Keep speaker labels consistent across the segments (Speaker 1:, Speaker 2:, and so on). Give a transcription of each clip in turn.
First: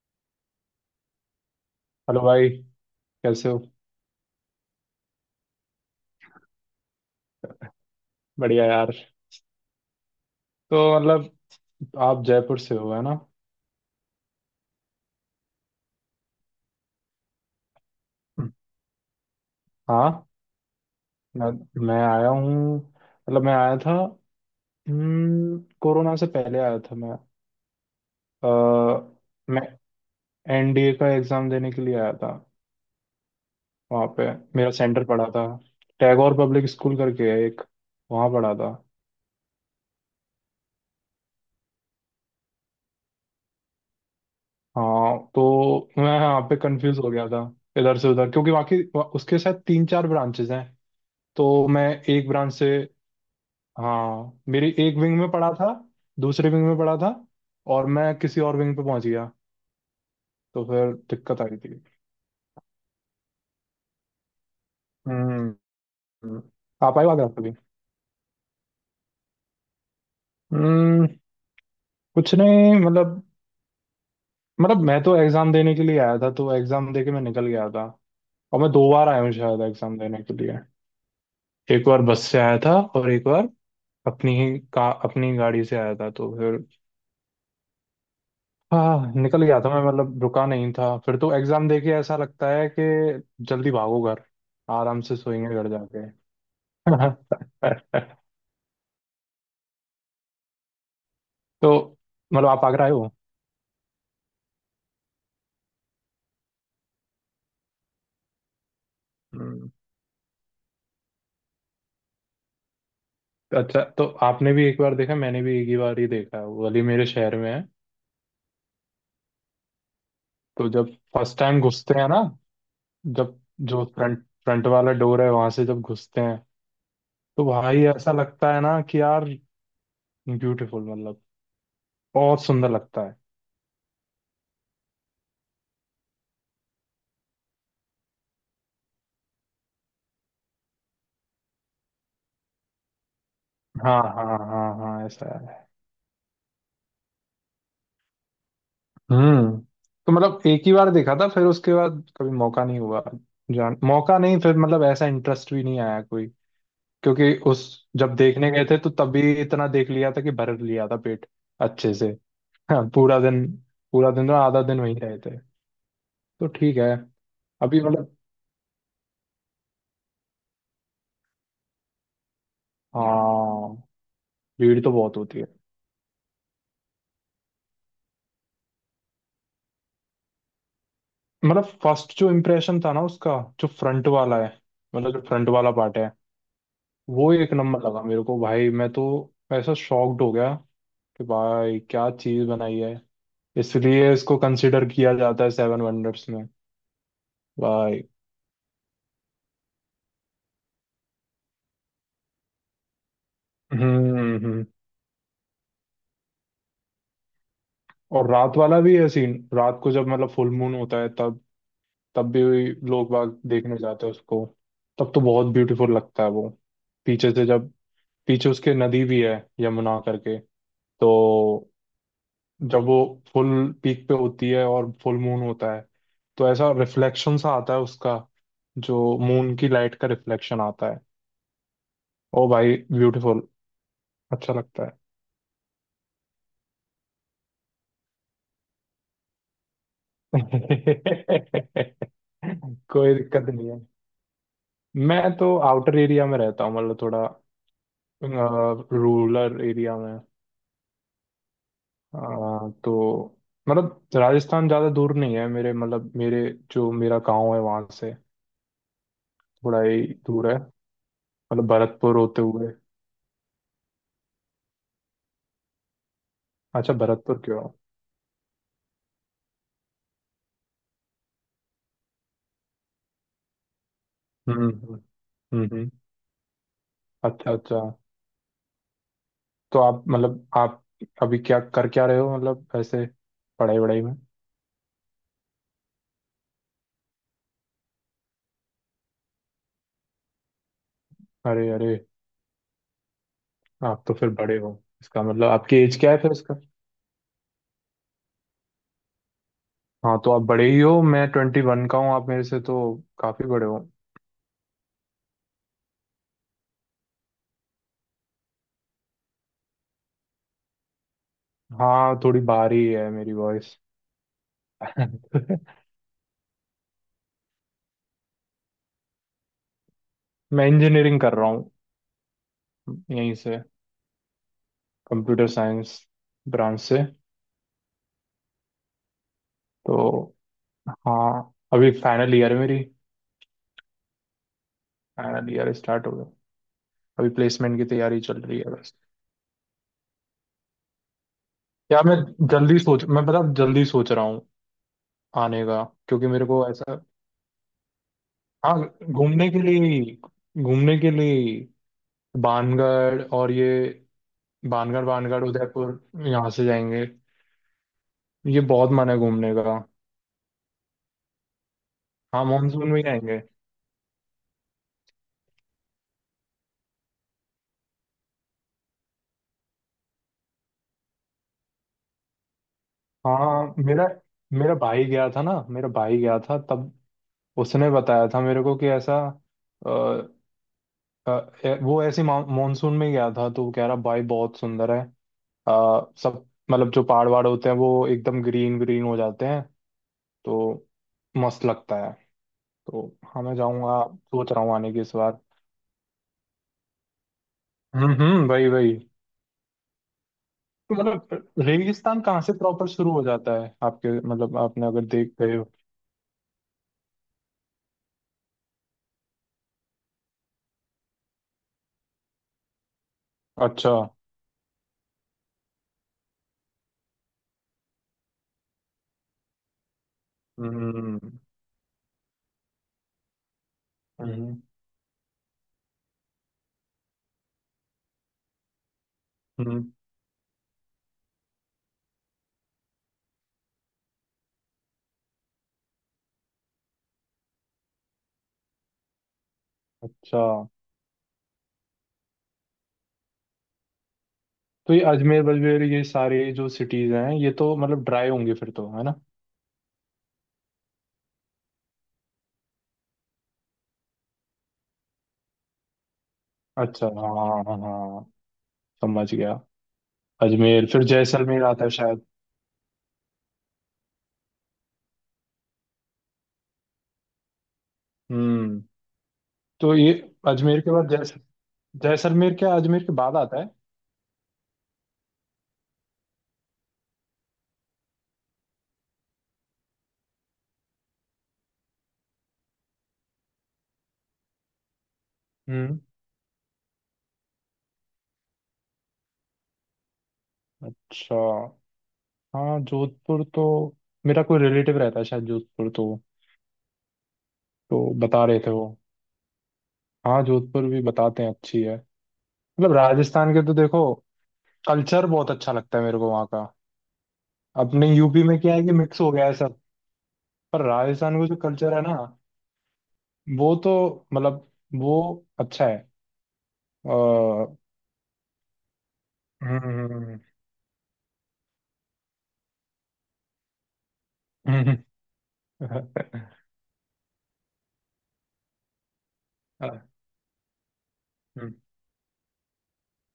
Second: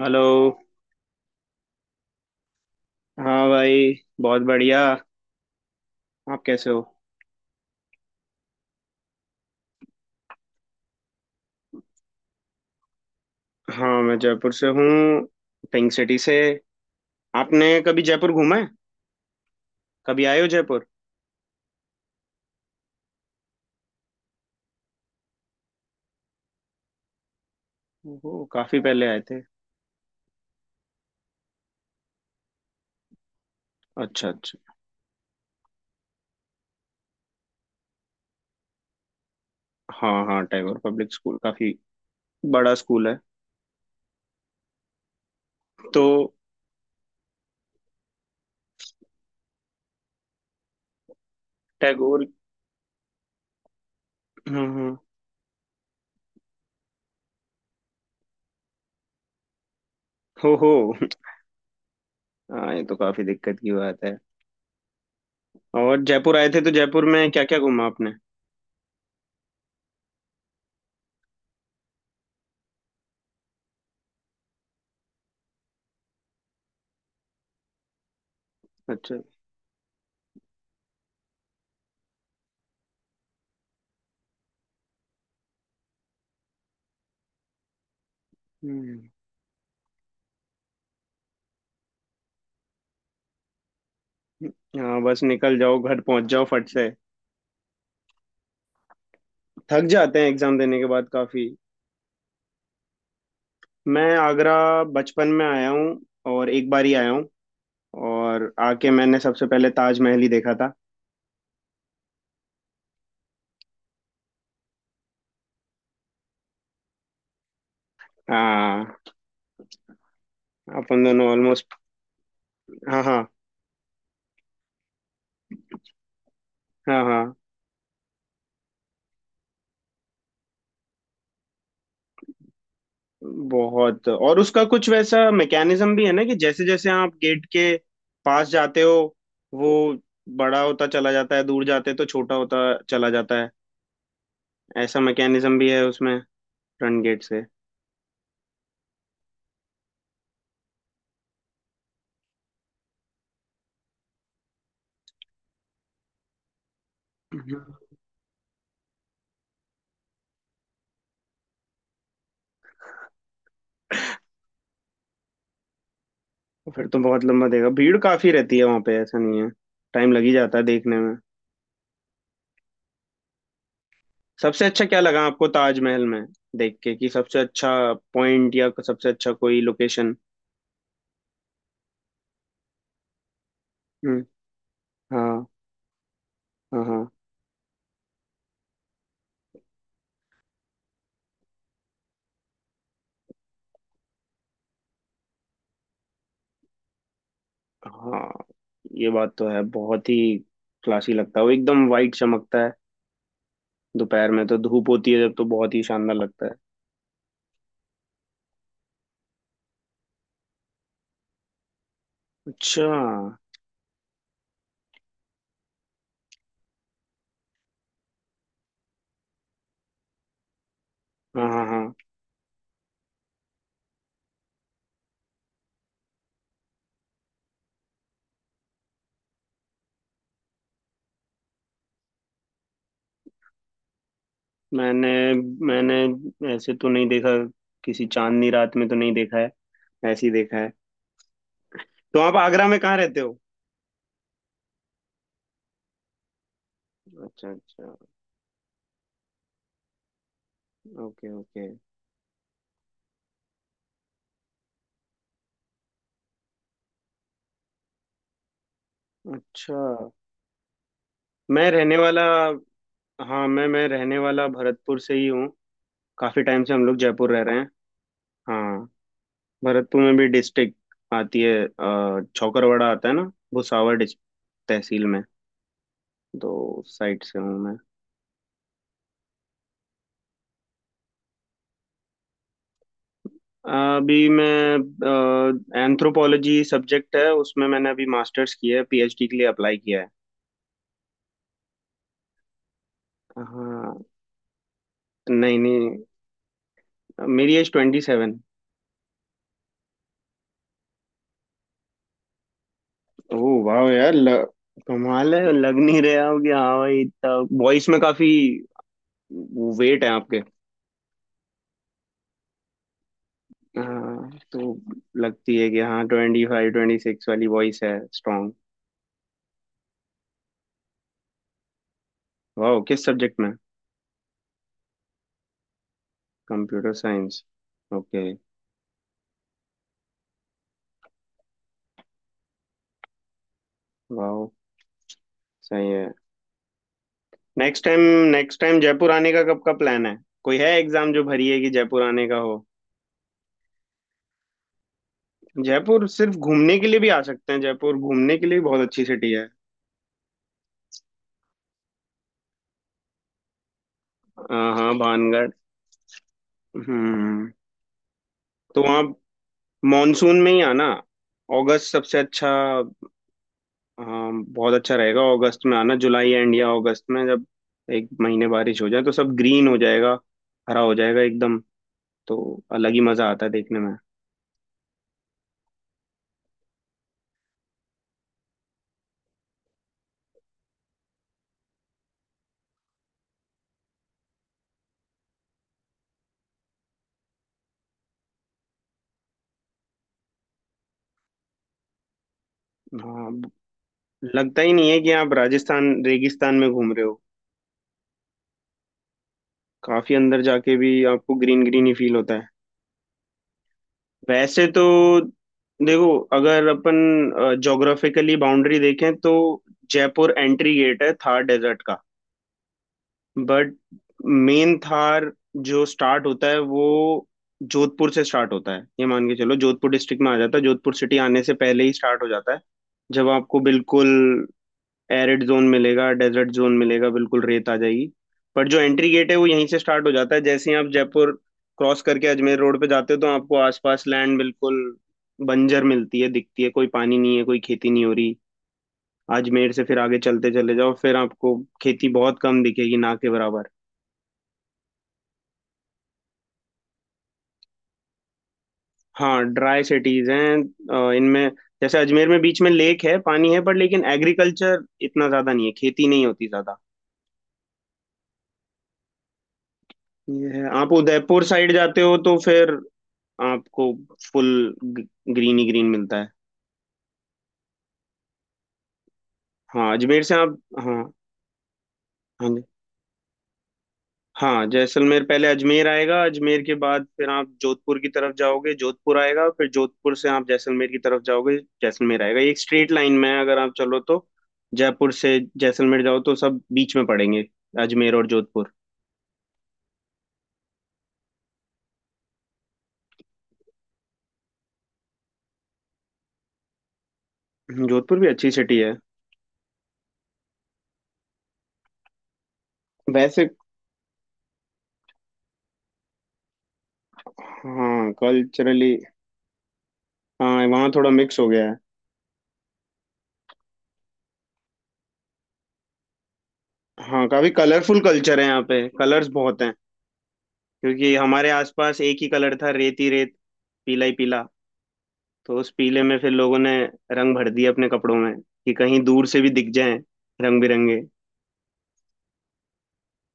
Speaker 1: Hello.
Speaker 2: Hello भाई।
Speaker 1: हाँ
Speaker 2: कैसे हो?
Speaker 1: भाई, बहुत बढ़िया। आप कैसे हो?
Speaker 2: बढ़िया यार। तो मतलब आप जयपुर से हो, है ना?
Speaker 1: हाँ, मैं जयपुर से हूँ, पिंक सिटी से। आपने कभी जयपुर घूमा है?
Speaker 2: हाँ,
Speaker 1: कभी आए हो जयपुर?
Speaker 2: मैं मैं आया हूँ, मतलब मैं आया था। कोरोना से पहले आया था मैं।
Speaker 1: ओहो, काफी पहले
Speaker 2: अ,
Speaker 1: आए थे।
Speaker 2: मैं एनडीए का एग्ज़ाम देने के लिए आया था। वहाँ पे
Speaker 1: अच्छा, अच्छा।
Speaker 2: मेरा सेंटर पड़ा था। टैगोर पब्लिक स्कूल करके है एक, वहाँ पड़ा था।
Speaker 1: हाँ हाँ, टैगोर पब्लिक स्कूल काफी बड़ा स्कूल है।
Speaker 2: हाँ तो मैं
Speaker 1: तो
Speaker 2: यहाँ पे कंफ्यूज हो गया था, इधर से उधर, क्योंकि बाकी उसके साथ तीन चार ब्रांचेज हैं। तो मैं
Speaker 1: टैगोर।
Speaker 2: एक ब्रांच से, हाँ
Speaker 1: हम्म,
Speaker 2: मेरी
Speaker 1: हम्म।
Speaker 2: एक विंग में पड़ा था, दूसरे विंग में पड़ा था, और मैं किसी और विंग पे पहुंच गया।
Speaker 1: हो
Speaker 2: तो
Speaker 1: हो।
Speaker 2: फिर दिक्कत आ रही थी।
Speaker 1: हाँ, ये तो काफी दिक्कत की बात है।
Speaker 2: हम्म
Speaker 1: और जयपुर आए थे तो
Speaker 2: आप
Speaker 1: जयपुर
Speaker 2: आए हो आगरा
Speaker 1: में क्या
Speaker 2: कभी?
Speaker 1: क्या घूमा आपने?
Speaker 2: हम्म कुछ नहीं, मतलब, मैं तो एग्जाम देने के लिए आया था, तो एग्जाम देके मैं निकल गया था। और मैं 2 बार
Speaker 1: अच्छा।
Speaker 2: आया हूँ शायद एग्जाम देने के लिए। एक बार बस से आया था और एक बार अपनी ही का अपनी गाड़ी से आया था, तो फिर
Speaker 1: हम्म।
Speaker 2: हाँ निकल गया था मैं, मतलब रुका नहीं था फिर। तो एग्जाम देके ऐसा लगता है कि जल्दी भागो घर,
Speaker 1: हाँ,
Speaker 2: आराम से
Speaker 1: बस
Speaker 2: सोएंगे
Speaker 1: निकल
Speaker 2: घर
Speaker 1: जाओ, घर
Speaker 2: जाके।
Speaker 1: पहुंच जाओ फट से। थक जाते हैं एग्जाम देने के बाद काफी।
Speaker 2: तो मतलब आप आगरा आए हो?
Speaker 1: मैं आगरा बचपन में आया हूँ, और एक बार ही आया हूँ। और आके मैंने सबसे
Speaker 2: हम्म,
Speaker 1: पहले ताजमहल ही देखा था।
Speaker 2: अच्छा, तो आपने भी एक बार देखा, मैंने भी एक ही बार ही देखा है, वो अली मेरे शहर में है।
Speaker 1: हाँ।
Speaker 2: तो जब
Speaker 1: अपन दोनों
Speaker 2: फर्स्ट टाइम
Speaker 1: ऑलमोस्ट।
Speaker 2: घुसते हैं ना,
Speaker 1: हाँ, हाँ,
Speaker 2: जब जो फ्रंट फ्रंट वाला डोर है वहां से जब घुसते हैं,
Speaker 1: हाँ, हाँ।
Speaker 2: तो भाई ऐसा लगता है ना कि यार ब्यूटीफुल, मतलब बहुत सुंदर लगता है।
Speaker 1: बहुत, और उसका कुछ वैसा मैकेनिज्म भी है ना कि जैसे जैसे आप गेट के पास जाते हो, वो बड़ा होता चला जाता है, दूर जाते तो छोटा होता चला जाता है।
Speaker 2: हाँ, हाँ, हाँ,
Speaker 1: ऐसा
Speaker 2: हाँ, ऐसा
Speaker 1: मैकेनिज्म
Speaker 2: है।
Speaker 1: भी है उसमें, फ्रंट गेट से।
Speaker 2: हम्म तो मतलब एक ही बार देखा था, फिर उसके बाद कभी मौका नहीं हुआ, जान मौका नहीं, फिर मतलब ऐसा इंटरेस्ट भी नहीं आया कोई। क्योंकि
Speaker 1: हम्म।
Speaker 2: उस जब देखने गए थे तो तभी इतना देख लिया था कि भर लिया था पेट अच्छे से। हाँ, पूरा दिन, पूरा दिन, तो आधा दिन वहीं रहे थे, तो ठीक
Speaker 1: फिर
Speaker 2: है।
Speaker 1: तो बहुत लंबा देगा,
Speaker 2: अभी
Speaker 1: भीड़
Speaker 2: मतलब,
Speaker 1: काफी रहती है वहां पे, ऐसा नहीं है। टाइम लग ही जाता है देखने में।
Speaker 2: हाँ,
Speaker 1: सबसे
Speaker 2: भीड़
Speaker 1: अच्छा
Speaker 2: तो
Speaker 1: क्या
Speaker 2: बहुत
Speaker 1: लगा
Speaker 2: होती
Speaker 1: आपको
Speaker 2: है।
Speaker 1: ताजमहल में देख के? कि सबसे अच्छा पॉइंट या सबसे अच्छा कोई लोकेशन?
Speaker 2: मतलब फर्स्ट जो इम्प्रेशन था ना उसका, जो फ्रंट
Speaker 1: हम्म।
Speaker 2: वाला है, मतलब जो
Speaker 1: हाँ,
Speaker 2: फ्रंट वाला पार्ट है,
Speaker 1: हाँ, हाँ,
Speaker 2: वो एक नंबर लगा मेरे को। भाई मैं तो ऐसा शॉक्ड हो गया कि भाई क्या चीज बनाई है। इसलिए इसको कंसिडर किया जाता है सेवन वंडर्स में, भाई।
Speaker 1: हाँ। ये बात तो है, बहुत ही क्लासी लगता है वो, एकदम वाइट चमकता है।
Speaker 2: हम्म।
Speaker 1: दोपहर में तो
Speaker 2: हम्म।
Speaker 1: धूप होती है जब, तो बहुत ही शानदार लगता है।
Speaker 2: और रात वाला भी है सीन, रात को जब मतलब फुल मून होता है तब तब भी
Speaker 1: अच्छा,
Speaker 2: लोग
Speaker 1: हाँ
Speaker 2: बाग देखने जाते हैं उसको, तब तो बहुत ब्यूटीफुल लगता है वो। पीछे से जब, पीछे उसके नदी भी है यमुना करके, तो
Speaker 1: हाँ। हाँ।
Speaker 2: जब वो फुल पीक पे होती है और फुल मून होता है, तो ऐसा रिफ्लेक्शन सा आता है उसका, जो मून की लाइट का रिफ्लेक्शन आता है। ओ भाई, ब्यूटीफुल, अच्छा लगता है।
Speaker 1: मैंने मैंने ऐसे तो नहीं देखा, किसी चांदनी रात में तो नहीं देखा है, ऐसे ही देखा है। तो आप आगरा में कहाँ
Speaker 2: कोई
Speaker 1: रहते हो?
Speaker 2: दिक्कत नहीं है। मैं तो आउटर एरिया में रहता हूँ, मतलब थोड़ा
Speaker 1: अच्छा, अच्छा।
Speaker 2: Rural area okay.
Speaker 1: ओके, ओके।
Speaker 2: अ, तो मतलब राजस्थान ज़्यादा दूर नहीं है मेरे, मतलब मेरे जो मेरा गांव है वहाँ से
Speaker 1: अच्छा।
Speaker 2: थोड़ा ही दूर है, मतलब
Speaker 1: मैं रहने
Speaker 2: भरतपुर
Speaker 1: वाला।
Speaker 2: होते हुए।
Speaker 1: हाँ, मैं रहने वाला भरतपुर से ही हूँ। काफी टाइम से हम
Speaker 2: अच्छा,
Speaker 1: लोग जयपुर
Speaker 2: भरतपुर
Speaker 1: रह रहे
Speaker 2: क्यों?
Speaker 1: हैं। हाँ, भरतपुर में भी डिस्ट्रिक्ट आती है, चौकरवाड़ा आता है ना। भुसावर
Speaker 2: हम्म। हम्म।
Speaker 1: तहसील में।
Speaker 2: हम्म। हम्म।
Speaker 1: तो साइड से
Speaker 2: अच्छा
Speaker 1: हूँ मैं।
Speaker 2: अच्छा, तो आप, मतलब आप अभी क्या कर, क्या रहे हो, मतलब ऐसे पढ़ाई वढ़ाई में?
Speaker 1: अभी मैं, एंथ्रोपोलॉजी सब्जेक्ट है उसमें, मैंने अभी मास्टर्स किया है, पीएचडी के लिए अप्लाई किया है।
Speaker 2: अरे अरे, आप
Speaker 1: हाँ।
Speaker 2: तो फिर बड़े हो। इसका मतलब
Speaker 1: नहीं,
Speaker 2: आपकी
Speaker 1: नहीं,
Speaker 2: एज क्या है फिर इसका?
Speaker 1: मेरी एज 27।
Speaker 2: हाँ तो आप बड़े ही हो। मैं 21 का हूँ, आप मेरे से तो काफी
Speaker 1: ओह
Speaker 2: बड़े हो।
Speaker 1: वाह यार, कमाल है, लग नहीं रहे आप कि हाँ भाई इतना, वॉइस में काफी वेट है आपके।
Speaker 2: हाँ, थोड़ी भारी है मेरी वॉइस।
Speaker 1: हाँ, तो। लगती है कि हाँ 25-26 वाली वॉइस है, स्ट्रॉन्ग।
Speaker 2: मैं इंजीनियरिंग कर रहा हूँ
Speaker 1: वाह, किस
Speaker 2: यहीं
Speaker 1: सब्जेक्ट में?
Speaker 2: से, कंप्यूटर साइंस ब्रांच
Speaker 1: कंप्यूटर
Speaker 2: से।
Speaker 1: साइंस। ओके।
Speaker 2: तो हाँ, अभी फाइनल ईयर है मेरी,
Speaker 1: वाह,
Speaker 2: फाइनल ईयर
Speaker 1: सही
Speaker 2: स्टार्ट
Speaker 1: है।
Speaker 2: हो गया। अभी प्लेसमेंट
Speaker 1: नेक्स्ट
Speaker 2: की
Speaker 1: टाइम
Speaker 2: तैयारी चल रही
Speaker 1: नेक्स्ट
Speaker 2: है
Speaker 1: टाइम
Speaker 2: बस।
Speaker 1: जयपुर आने का कब का प्लान है? कोई है एग्जाम जो भरी है कि जयपुर
Speaker 2: यार मैं,
Speaker 1: आने का हो?
Speaker 2: जल्दी सोच, मैं पता जल्दी सोच रहा हूँ आने का।
Speaker 1: जयपुर
Speaker 2: क्योंकि
Speaker 1: सिर्फ
Speaker 2: मेरे को
Speaker 1: घूमने के लिए
Speaker 2: ऐसा,
Speaker 1: भी आ सकते हैं, जयपुर घूमने के लिए भी
Speaker 2: हाँ,
Speaker 1: बहुत अच्छी सिटी है।
Speaker 2: घूमने के लिए ही, घूमने के लिए ही। बानगढ़ और ये,
Speaker 1: हाँ हाँ,
Speaker 2: बानगढ़ बानगढ़
Speaker 1: भानगढ़।
Speaker 2: उदयपुर यहाँ से जाएंगे,
Speaker 1: हम्म।
Speaker 2: ये
Speaker 1: तो
Speaker 2: बहुत
Speaker 1: वहाँ
Speaker 2: मन है घूमने का।
Speaker 1: मॉनसून में ही आना, अगस्त सबसे
Speaker 2: हाँ
Speaker 1: अच्छा।
Speaker 2: मानसून में जाएंगे।
Speaker 1: हाँ, बहुत अच्छा रहेगा अगस्त में आना, जुलाई एंड या अगस्त में, जब एक महीने बारिश हो जाए तो सब ग्रीन हो जाएगा। हरा हो जाएगा एकदम। तो अलग ही मजा आता है
Speaker 2: हाँ,
Speaker 1: देखने में।
Speaker 2: मेरा मेरा भाई गया था ना, मेरा भाई गया था तब, उसने बताया था मेरे को कि ऐसा, अ, वो ऐसे मानसून में गया था, तो वो कह रहा भाई बहुत सुंदर है। सब मतलब जो पहाड़ वहाड़ होते हैं वो एकदम ग्रीन ग्रीन हो जाते हैं, तो मस्त लगता है। तो
Speaker 1: हाँ।
Speaker 2: हाँ मैं जाऊंगा, सोच
Speaker 1: लगता
Speaker 2: रहा
Speaker 1: ही
Speaker 2: हूँ
Speaker 1: नहीं
Speaker 2: आने
Speaker 1: है
Speaker 2: की इस
Speaker 1: कि आप
Speaker 2: बार।
Speaker 1: राजस्थान रेगिस्तान में घूम रहे हो।
Speaker 2: हम्म, वही वही।
Speaker 1: काफी अंदर जाके भी
Speaker 2: तो
Speaker 1: आपको
Speaker 2: मतलब
Speaker 1: ग्रीन ग्रीन ही फील
Speaker 2: रेगिस्तान
Speaker 1: होता
Speaker 2: कहाँ
Speaker 1: है।
Speaker 2: से प्रॉपर शुरू हो जाता है आपके, मतलब
Speaker 1: वैसे तो
Speaker 2: आपने अगर देख गए हो?
Speaker 1: देखो, अगर अपन ज्योग्राफिकली बाउंड्री देखें तो जयपुर एंट्री गेट है थार डेजर्ट का। बट
Speaker 2: अच्छा।
Speaker 1: मेन थार जो स्टार्ट होता है वो जोधपुर से स्टार्ट होता है। ये मान के चलो, जोधपुर डिस्ट्रिक्ट में आ जाता है, जोधपुर सिटी
Speaker 2: हम्म।
Speaker 1: आने से पहले ही स्टार्ट हो जाता है। जब आपको बिल्कुल
Speaker 2: हम्म।
Speaker 1: एरिड जोन मिलेगा, डेजर्ट जोन मिलेगा, बिल्कुल रेत आ जाएगी। पर जो एंट्री गेट है वो यहीं से
Speaker 2: हम्म,
Speaker 1: स्टार्ट हो जाता है। जैसे ही आप जयपुर क्रॉस करके अजमेर रोड पे जाते हो तो आपको आसपास लैंड बिल्कुल बंजर मिलती है, दिखती है, कोई पानी नहीं है, कोई खेती नहीं हो रही। अजमेर से फिर आगे
Speaker 2: अच्छा।
Speaker 1: चलते चले जाओ, फिर आपको खेती बहुत कम दिखेगी, ना के बराबर।
Speaker 2: तो ये अजमेर बजमेर, ये सारे जो सिटीज हैं, ये तो मतलब ड्राई होंगे फिर तो, है ना?
Speaker 1: हाँ, ड्राई सिटीज हैं, इनमें जैसे अजमेर में बीच में लेक है, पानी है, पर लेकिन एग्रीकल्चर इतना ज्यादा नहीं है, खेती नहीं होती ज्यादा।
Speaker 2: अच्छा, हाँ हाँ हाँ, समझ गया।
Speaker 1: ये है,
Speaker 2: अजमेर
Speaker 1: आप
Speaker 2: फिर
Speaker 1: उदयपुर
Speaker 2: जैसलमेर
Speaker 1: साइड
Speaker 2: आता है
Speaker 1: जाते हो
Speaker 2: शायद।
Speaker 1: तो फिर आपको फुल ग्रीन ही ग्रीन मिलता है।
Speaker 2: हम्म।
Speaker 1: हाँ,
Speaker 2: तो ये
Speaker 1: अजमेर से आप,
Speaker 2: अजमेर के
Speaker 1: हाँ।
Speaker 2: बाद जैसलमेर
Speaker 1: हाँ
Speaker 2: क्या अजमेर के बाद आता है?
Speaker 1: हाँ, जैसलमेर पहले अजमेर आएगा, अजमेर के बाद फिर आप जोधपुर की तरफ जाओगे, जोधपुर आएगा, फिर जोधपुर से आप जैसलमेर की तरफ जाओगे, जैसलमेर आएगा। ये एक स्ट्रेट लाइन में है अगर आप चलो तो। जयपुर से
Speaker 2: हम्म।
Speaker 1: जैसलमेर जाओ तो सब बीच में पड़ेंगे, अजमेर और जोधपुर।
Speaker 2: अच्छा, हाँ जोधपुर तो, मेरा कोई रिलेटिव रहता है शायद जोधपुर तो
Speaker 1: जोधपुर भी
Speaker 2: बता
Speaker 1: अच्छी
Speaker 2: रहे थे
Speaker 1: सिटी
Speaker 2: वो।
Speaker 1: है
Speaker 2: हाँ जोधपुर भी बताते हैं अच्छी है। मतलब
Speaker 1: वैसे।
Speaker 2: राजस्थान के तो देखो कल्चर बहुत अच्छा लगता है मेरे को वहाँ का। अपने
Speaker 1: हाँ
Speaker 2: यूपी में क्या है कि
Speaker 1: कल्चरली।
Speaker 2: मिक्स हो गया है सब।
Speaker 1: हाँ,
Speaker 2: पर
Speaker 1: वहाँ थोड़ा मिक्स
Speaker 2: राजस्थान का
Speaker 1: हो
Speaker 2: जो
Speaker 1: गया है।
Speaker 2: कल्चर है ना, वो तो मतलब, वो अच्छा है।
Speaker 1: हाँ, काफी
Speaker 2: हम्म।
Speaker 1: कलरफुल कल्चर है यहाँ पे, कलर्स बहुत हैं।
Speaker 2: हम्म,
Speaker 1: क्योंकि हमारे आसपास एक ही कलर था, रेत ही रेत, पीला ही पीला।
Speaker 2: हम्म।
Speaker 1: तो उस पीले में फिर लोगों ने रंग भर दिए अपने कपड़ों में, कि कहीं दूर से भी दिख जाएं,
Speaker 2: हम्म।
Speaker 1: रंग बिरंगे।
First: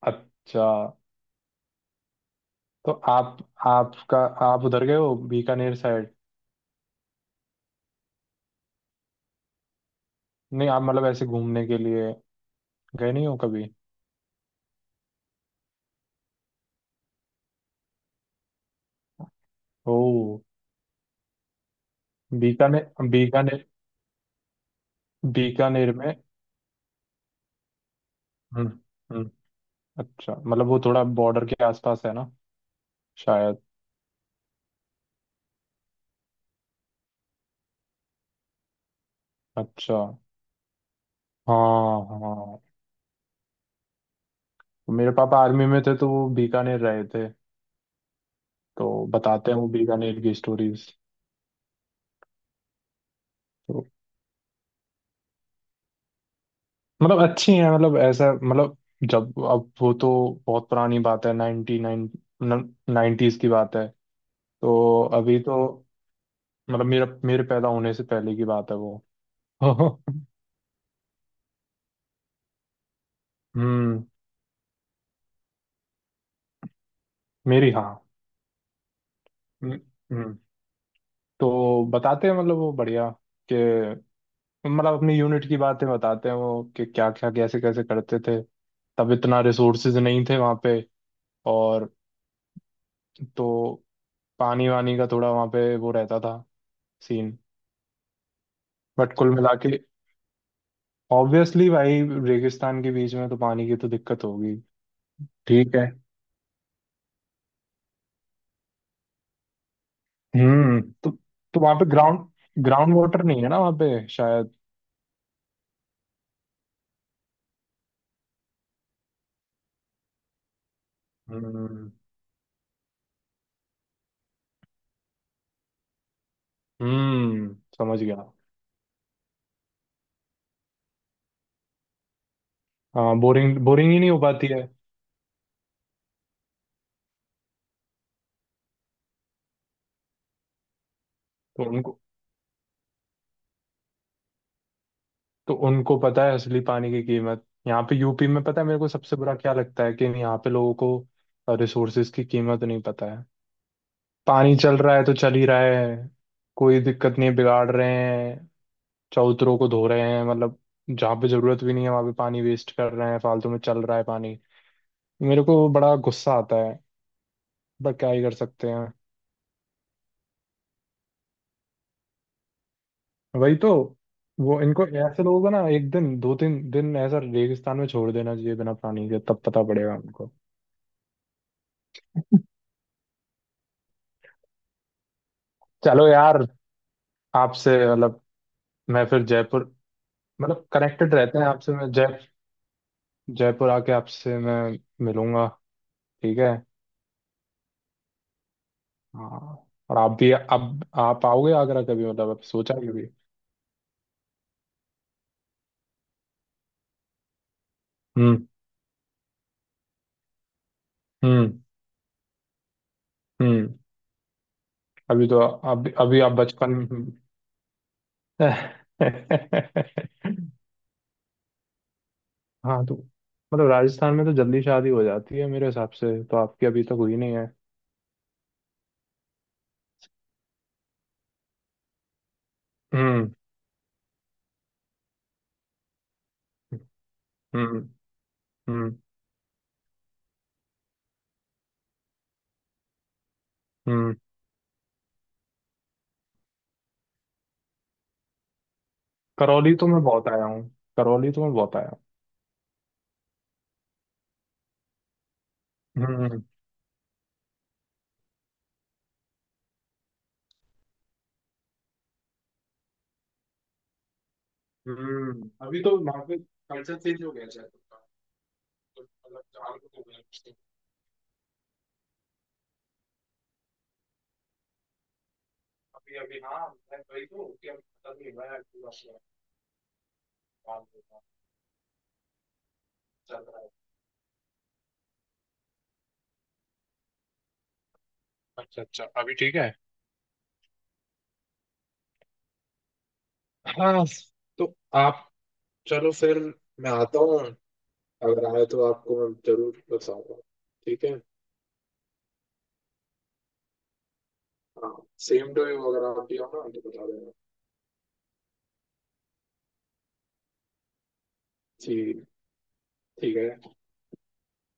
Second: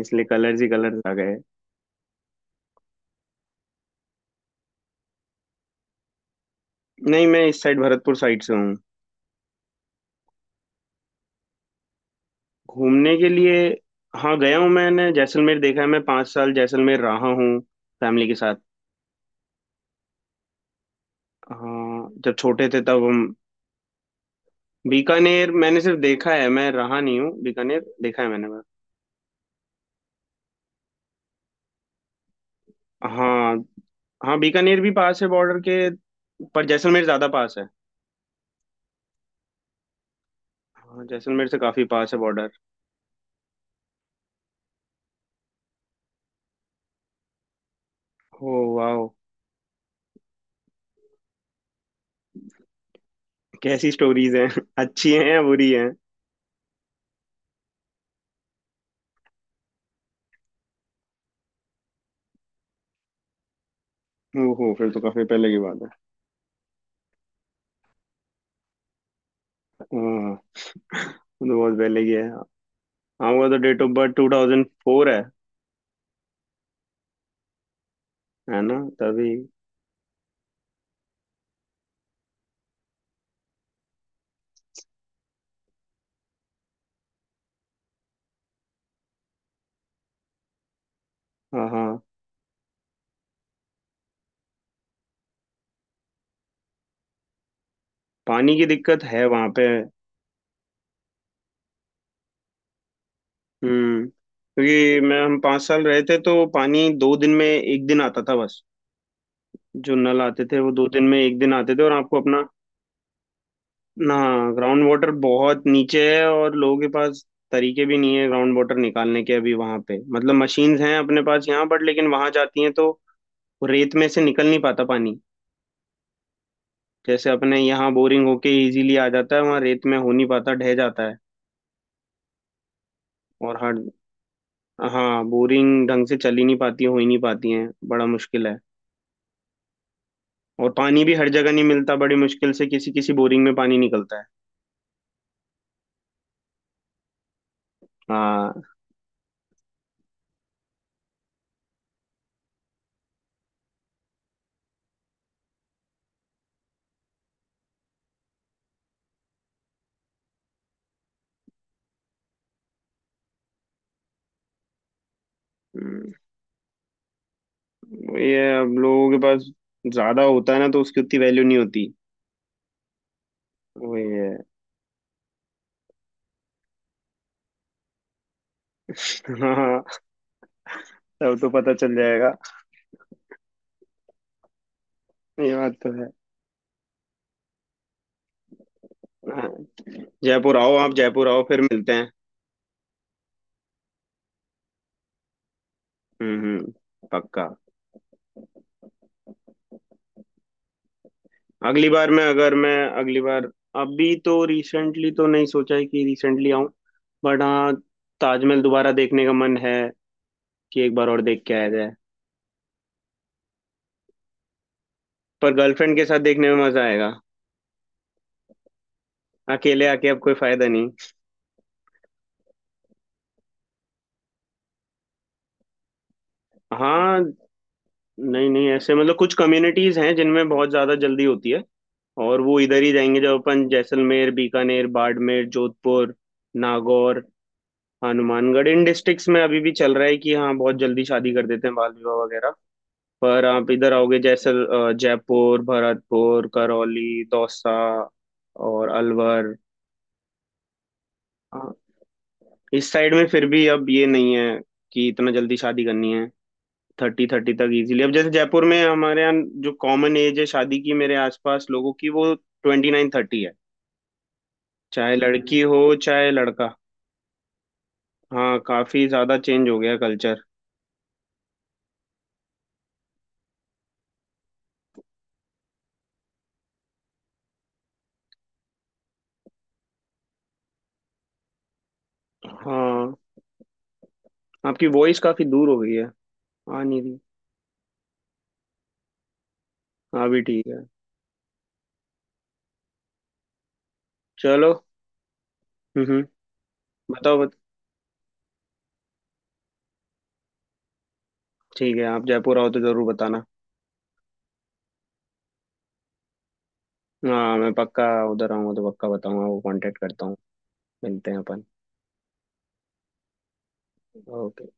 Speaker 1: इसलिए कलर्स
Speaker 2: अच्छा
Speaker 1: ही कलर्स आ गए।
Speaker 2: तो आप, आपका, आप उधर गए हो बीकानेर साइड?
Speaker 1: नहीं, मैं इस साइड, भरतपुर साइड से हूँ।
Speaker 2: नहीं, आप मतलब ऐसे घूमने के लिए गए
Speaker 1: घूमने
Speaker 2: नहीं
Speaker 1: के
Speaker 2: हो
Speaker 1: लिए।
Speaker 2: कभी?
Speaker 1: हाँ, गया हूँ, मैंने जैसलमेर देखा है, मैं 5 साल जैसलमेर रहा हूँ, फैमिली के साथ।
Speaker 2: ओ।
Speaker 1: हाँ, जब छोटे थे तब
Speaker 2: बीकानेर?
Speaker 1: हम।
Speaker 2: बीकानेर,
Speaker 1: बीकानेर मैंने
Speaker 2: बीकानेर
Speaker 1: सिर्फ
Speaker 2: में।
Speaker 1: देखा है, मैं रहा नहीं हूँ, बीकानेर देखा है मैंने बस।
Speaker 2: हम्म। हम्म। अच्छा, मतलब वो थोड़ा बॉर्डर के आसपास है ना
Speaker 1: हाँ।
Speaker 2: शायद?
Speaker 1: हाँ, बीकानेर भी पास है बॉर्डर के, पर जैसलमेर ज्यादा पास है।
Speaker 2: अच्छा।
Speaker 1: हाँ, जैसलमेर से काफी
Speaker 2: हाँ
Speaker 1: पास है बॉर्डर।
Speaker 2: हाँ, तो मेरे पापा आर्मी में थे तो वो बीकानेर रहे थे,
Speaker 1: ओ
Speaker 2: तो
Speaker 1: वाह।
Speaker 2: बताते हैं वो बीकानेर की स्टोरीज। तो
Speaker 1: कैसी स्टोरीज हैं अच्छी हैं या बुरी हैं?
Speaker 2: मतलब अच्छी हैं, मतलब ऐसा, मतलब जब, अब वो तो बहुत पुरानी बात है, 99, 90s की बात है।
Speaker 1: ओहो, फिर तो
Speaker 2: तो
Speaker 1: काफी
Speaker 2: अभी
Speaker 1: पहले
Speaker 2: तो,
Speaker 1: की बात है।
Speaker 2: मतलब मेरा, मेरे पैदा होने से पहले की बात है वो।
Speaker 1: हाँ, वो तो बहुत पहले की है। हाँ, वो तो डेट ऑफ
Speaker 2: हम्म,
Speaker 1: बर्थ 2004 है।
Speaker 2: मेरी हाँ।
Speaker 1: है ना तभी।
Speaker 2: हम्म। हम्म। तो बताते हैं, मतलब वो बढ़िया कि, मतलब अपनी यूनिट की बातें बताते हैं वो कि क्या क्या कैसे कैसे करते थे। तब इतना रिसोर्सेज नहीं थे वहाँ पे।
Speaker 1: हाँ, हाँ।
Speaker 2: और तो पानी वानी का थोड़ा वहाँ पे वो रहता था सीन।
Speaker 1: पानी की दिक्कत
Speaker 2: बट
Speaker 1: है
Speaker 2: कुल
Speaker 1: वहां
Speaker 2: मिला
Speaker 1: पे।
Speaker 2: के ऑब्वियसली भाई रेगिस्तान के बीच में तो पानी की तो
Speaker 1: हम्म,
Speaker 2: दिक्कत होगी।
Speaker 1: क्योंकि मैं हम पाँच
Speaker 2: ठीक
Speaker 1: साल
Speaker 2: है।
Speaker 1: रहे थे तो पानी 2 दिन में 1 दिन आता था बस। जो नल आते थे वो
Speaker 2: हम्म।
Speaker 1: दो दिन
Speaker 2: तो
Speaker 1: में एक दिन
Speaker 2: तो
Speaker 1: आते
Speaker 2: वहाँ
Speaker 1: थे,
Speaker 2: पे
Speaker 1: और आपको
Speaker 2: ग्राउंड
Speaker 1: अपना।
Speaker 2: ग्राउंड वाटर नहीं है ना वहाँ पे
Speaker 1: ना।
Speaker 2: शायद?
Speaker 1: ग्राउंड वाटर बहुत नीचे है, और लोगों के पास तरीके भी नहीं है ग्राउंड वाटर निकालने के, अभी वहां पे मतलब मशीन्स हैं अपने पास यहाँ, बट
Speaker 2: हम्म।
Speaker 1: लेकिन वहां जाती हैं तो वो रेत में से निकल नहीं पाता पानी। जैसे
Speaker 2: हम्म,
Speaker 1: अपने यहाँ
Speaker 2: समझ
Speaker 1: बोरिंग
Speaker 2: गया।
Speaker 1: होके इजीली आ जाता है, वहाँ रेत में हो नहीं पाता, ढह जाता है।
Speaker 2: हाँ
Speaker 1: और
Speaker 2: बोरिंग
Speaker 1: हर।
Speaker 2: बोरिंग ही नहीं हो पाती है।
Speaker 1: हाँ, बोरिंग ढंग से चल ही नहीं पाती, हो ही नहीं पाती है, बड़ा मुश्किल है। और पानी भी हर जगह
Speaker 2: तो
Speaker 1: नहीं मिलता,
Speaker 2: उनको
Speaker 1: बड़ी मुश्किल से किसी किसी बोरिंग में पानी निकलता है।
Speaker 2: तो उनको पता है असली पानी की कीमत। यहाँ पे यूपी में, पता
Speaker 1: हाँ।
Speaker 2: है मेरे को सबसे बुरा क्या लगता है, कि यहाँ पे लोगों को रिसोर्सेज की कीमत नहीं पता है। पानी चल रहा है तो चल ही रहा है, कोई दिक्कत नहीं है, बिगाड़ रहे हैं, चबूतरों को धो रहे हैं, मतलब जहाँ पे जरूरत भी नहीं है वहाँ पे पानी वेस्ट कर रहे हैं, फालतू में चल रहा है पानी। मेरे को बड़ा
Speaker 1: हम्म।
Speaker 2: गुस्सा आता है, पर क्या ही कर
Speaker 1: ये
Speaker 2: सकते
Speaker 1: अब
Speaker 2: हैं।
Speaker 1: लोगों के पास ज्यादा होता है ना, तो उसकी उतनी वैल्यू नहीं होती।
Speaker 2: वही तो।
Speaker 1: वही है।
Speaker 2: वो इनको, ऐसे लोगों को ना एक दिन दो तीन दिन ऐसा रेगिस्तान में छोड़ देना चाहिए बिना पानी के, तब पता
Speaker 1: हाँ,
Speaker 2: पड़ेगा उनको।
Speaker 1: तब तो पता चल जाएगा। ये बात तो
Speaker 2: चलो
Speaker 1: है।
Speaker 2: यार, आपसे मतलब, मैं फिर
Speaker 1: हाँ,
Speaker 2: जयपुर,
Speaker 1: जयपुर
Speaker 2: मतलब
Speaker 1: आओ, आप
Speaker 2: कनेक्टेड
Speaker 1: जयपुर
Speaker 2: रहते
Speaker 1: आओ
Speaker 2: हैं
Speaker 1: फिर
Speaker 2: आपसे। मैं
Speaker 1: मिलते हैं।
Speaker 2: जय जयपुर आके आपसे मैं मिलूंगा। ठीक
Speaker 1: हम्म,
Speaker 2: है।
Speaker 1: हम्म। पक्का।
Speaker 2: हाँ। और आप भी, अब आप आओगे आगरा
Speaker 1: अगली
Speaker 2: कभी,
Speaker 1: बार मैं
Speaker 2: मतलब अब
Speaker 1: अगर
Speaker 2: सोचा
Speaker 1: मैं
Speaker 2: है कभी?
Speaker 1: अगली बार, अभी तो रिसेंटली तो नहीं सोचा है कि रिसेंटली आऊं, बट हाँ,
Speaker 2: हम्म।
Speaker 1: ताजमहल दोबारा देखने का मन है, कि एक बार और देख के
Speaker 2: हम्म।
Speaker 1: आया जाए।
Speaker 2: हम्म। अभी तो,
Speaker 1: पर
Speaker 2: अभी
Speaker 1: गर्लफ्रेंड के साथ
Speaker 2: अभी आप
Speaker 1: देखने में
Speaker 2: बचपन
Speaker 1: मजा
Speaker 2: में-
Speaker 1: आएगा, अकेले आके अब कोई फायदा नहीं।
Speaker 2: हाँ तो मतलब राजस्थान में तो जल्दी शादी हो जाती है मेरे हिसाब से, तो आपकी अभी तक हुई
Speaker 1: हाँ।
Speaker 2: नहीं है?
Speaker 1: नहीं, नहीं, ऐसे मतलब कुछ कम्युनिटीज हैं जिनमें बहुत ज्यादा जल्दी होती है। और वो इधर ही जाएंगे,
Speaker 2: हम्म।
Speaker 1: जब अपन जैसलमेर, बीकानेर, बाड़मेर, जोधपुर, नागौर,
Speaker 2: हम्म।
Speaker 1: हनुमानगढ़, इन
Speaker 2: हम्म।
Speaker 1: डिस्ट्रिक्ट्स में अभी भी चल रहा है कि हाँ, बहुत जल्दी शादी कर देते हैं, बाल विवाह वगैरह। पर आप इधर
Speaker 2: हम्म।
Speaker 1: आओगे, जयपुर, भरतपुर, करौली, दौसा और अलवर।
Speaker 2: करौली तो मैं बहुत आया हूँ, करौली तो मैं
Speaker 1: हाँ,
Speaker 2: बहुत आया
Speaker 1: इस साइड में फिर भी अब ये नहीं है कि इतना जल्दी शादी
Speaker 2: हूँ।
Speaker 1: करनी है।
Speaker 2: हम्म।
Speaker 1: 30-30 तक इजीली, अब जैसे जयपुर में हमारे यहाँ जो कॉमन एज है शादी की, मेरे आसपास लोगों की, वो 29-30 है। चाहे
Speaker 2: हम्म,
Speaker 1: लड़की हो
Speaker 2: अभी तो वहाँ
Speaker 1: चाहे
Speaker 2: पे
Speaker 1: लड़का।
Speaker 2: कल्चर चेंज हो गया शायद उनका।
Speaker 1: हाँ,
Speaker 2: तो
Speaker 1: काफी ज्यादा
Speaker 2: मतलब
Speaker 1: चेंज हो
Speaker 2: चालू
Speaker 1: गया
Speaker 2: हो गया
Speaker 1: कल्चर।
Speaker 2: कुछ। अभी अभी हाँ मैं वही तो, कि अब पता नहीं, हुआ है पूरा शहर, काम होगा,
Speaker 1: हाँ।
Speaker 2: चल रहा है।
Speaker 1: आपकी वॉइस काफी दूर हो गई है, आ नहीं रही।
Speaker 2: अच्छा अच्छा, अभी ठीक है।
Speaker 1: हाँ भी ठीक है।
Speaker 2: हाँ।
Speaker 1: चलो।
Speaker 2: तो आप,
Speaker 1: हम्म,
Speaker 2: चलो
Speaker 1: हम्म।
Speaker 2: फिर, मैं आता
Speaker 1: बताओ,
Speaker 2: हूँ। अगर आए तो आपको मैं जरूर बताऊंगा। ठीक है।
Speaker 1: ठीक है, आप जयपुर आओ तो जरूर बताना।
Speaker 2: हाँ, सेम टू यू, अगर आप भी हो ना तो बता देना।
Speaker 1: हाँ, मैं पक्का उधर आऊंगा तो पक्का बताऊंगा, वो कांटेक्ट करता हूँ। मिलते हैं अपन।
Speaker 2: ठीक। ठीक है।
Speaker 1: ओके।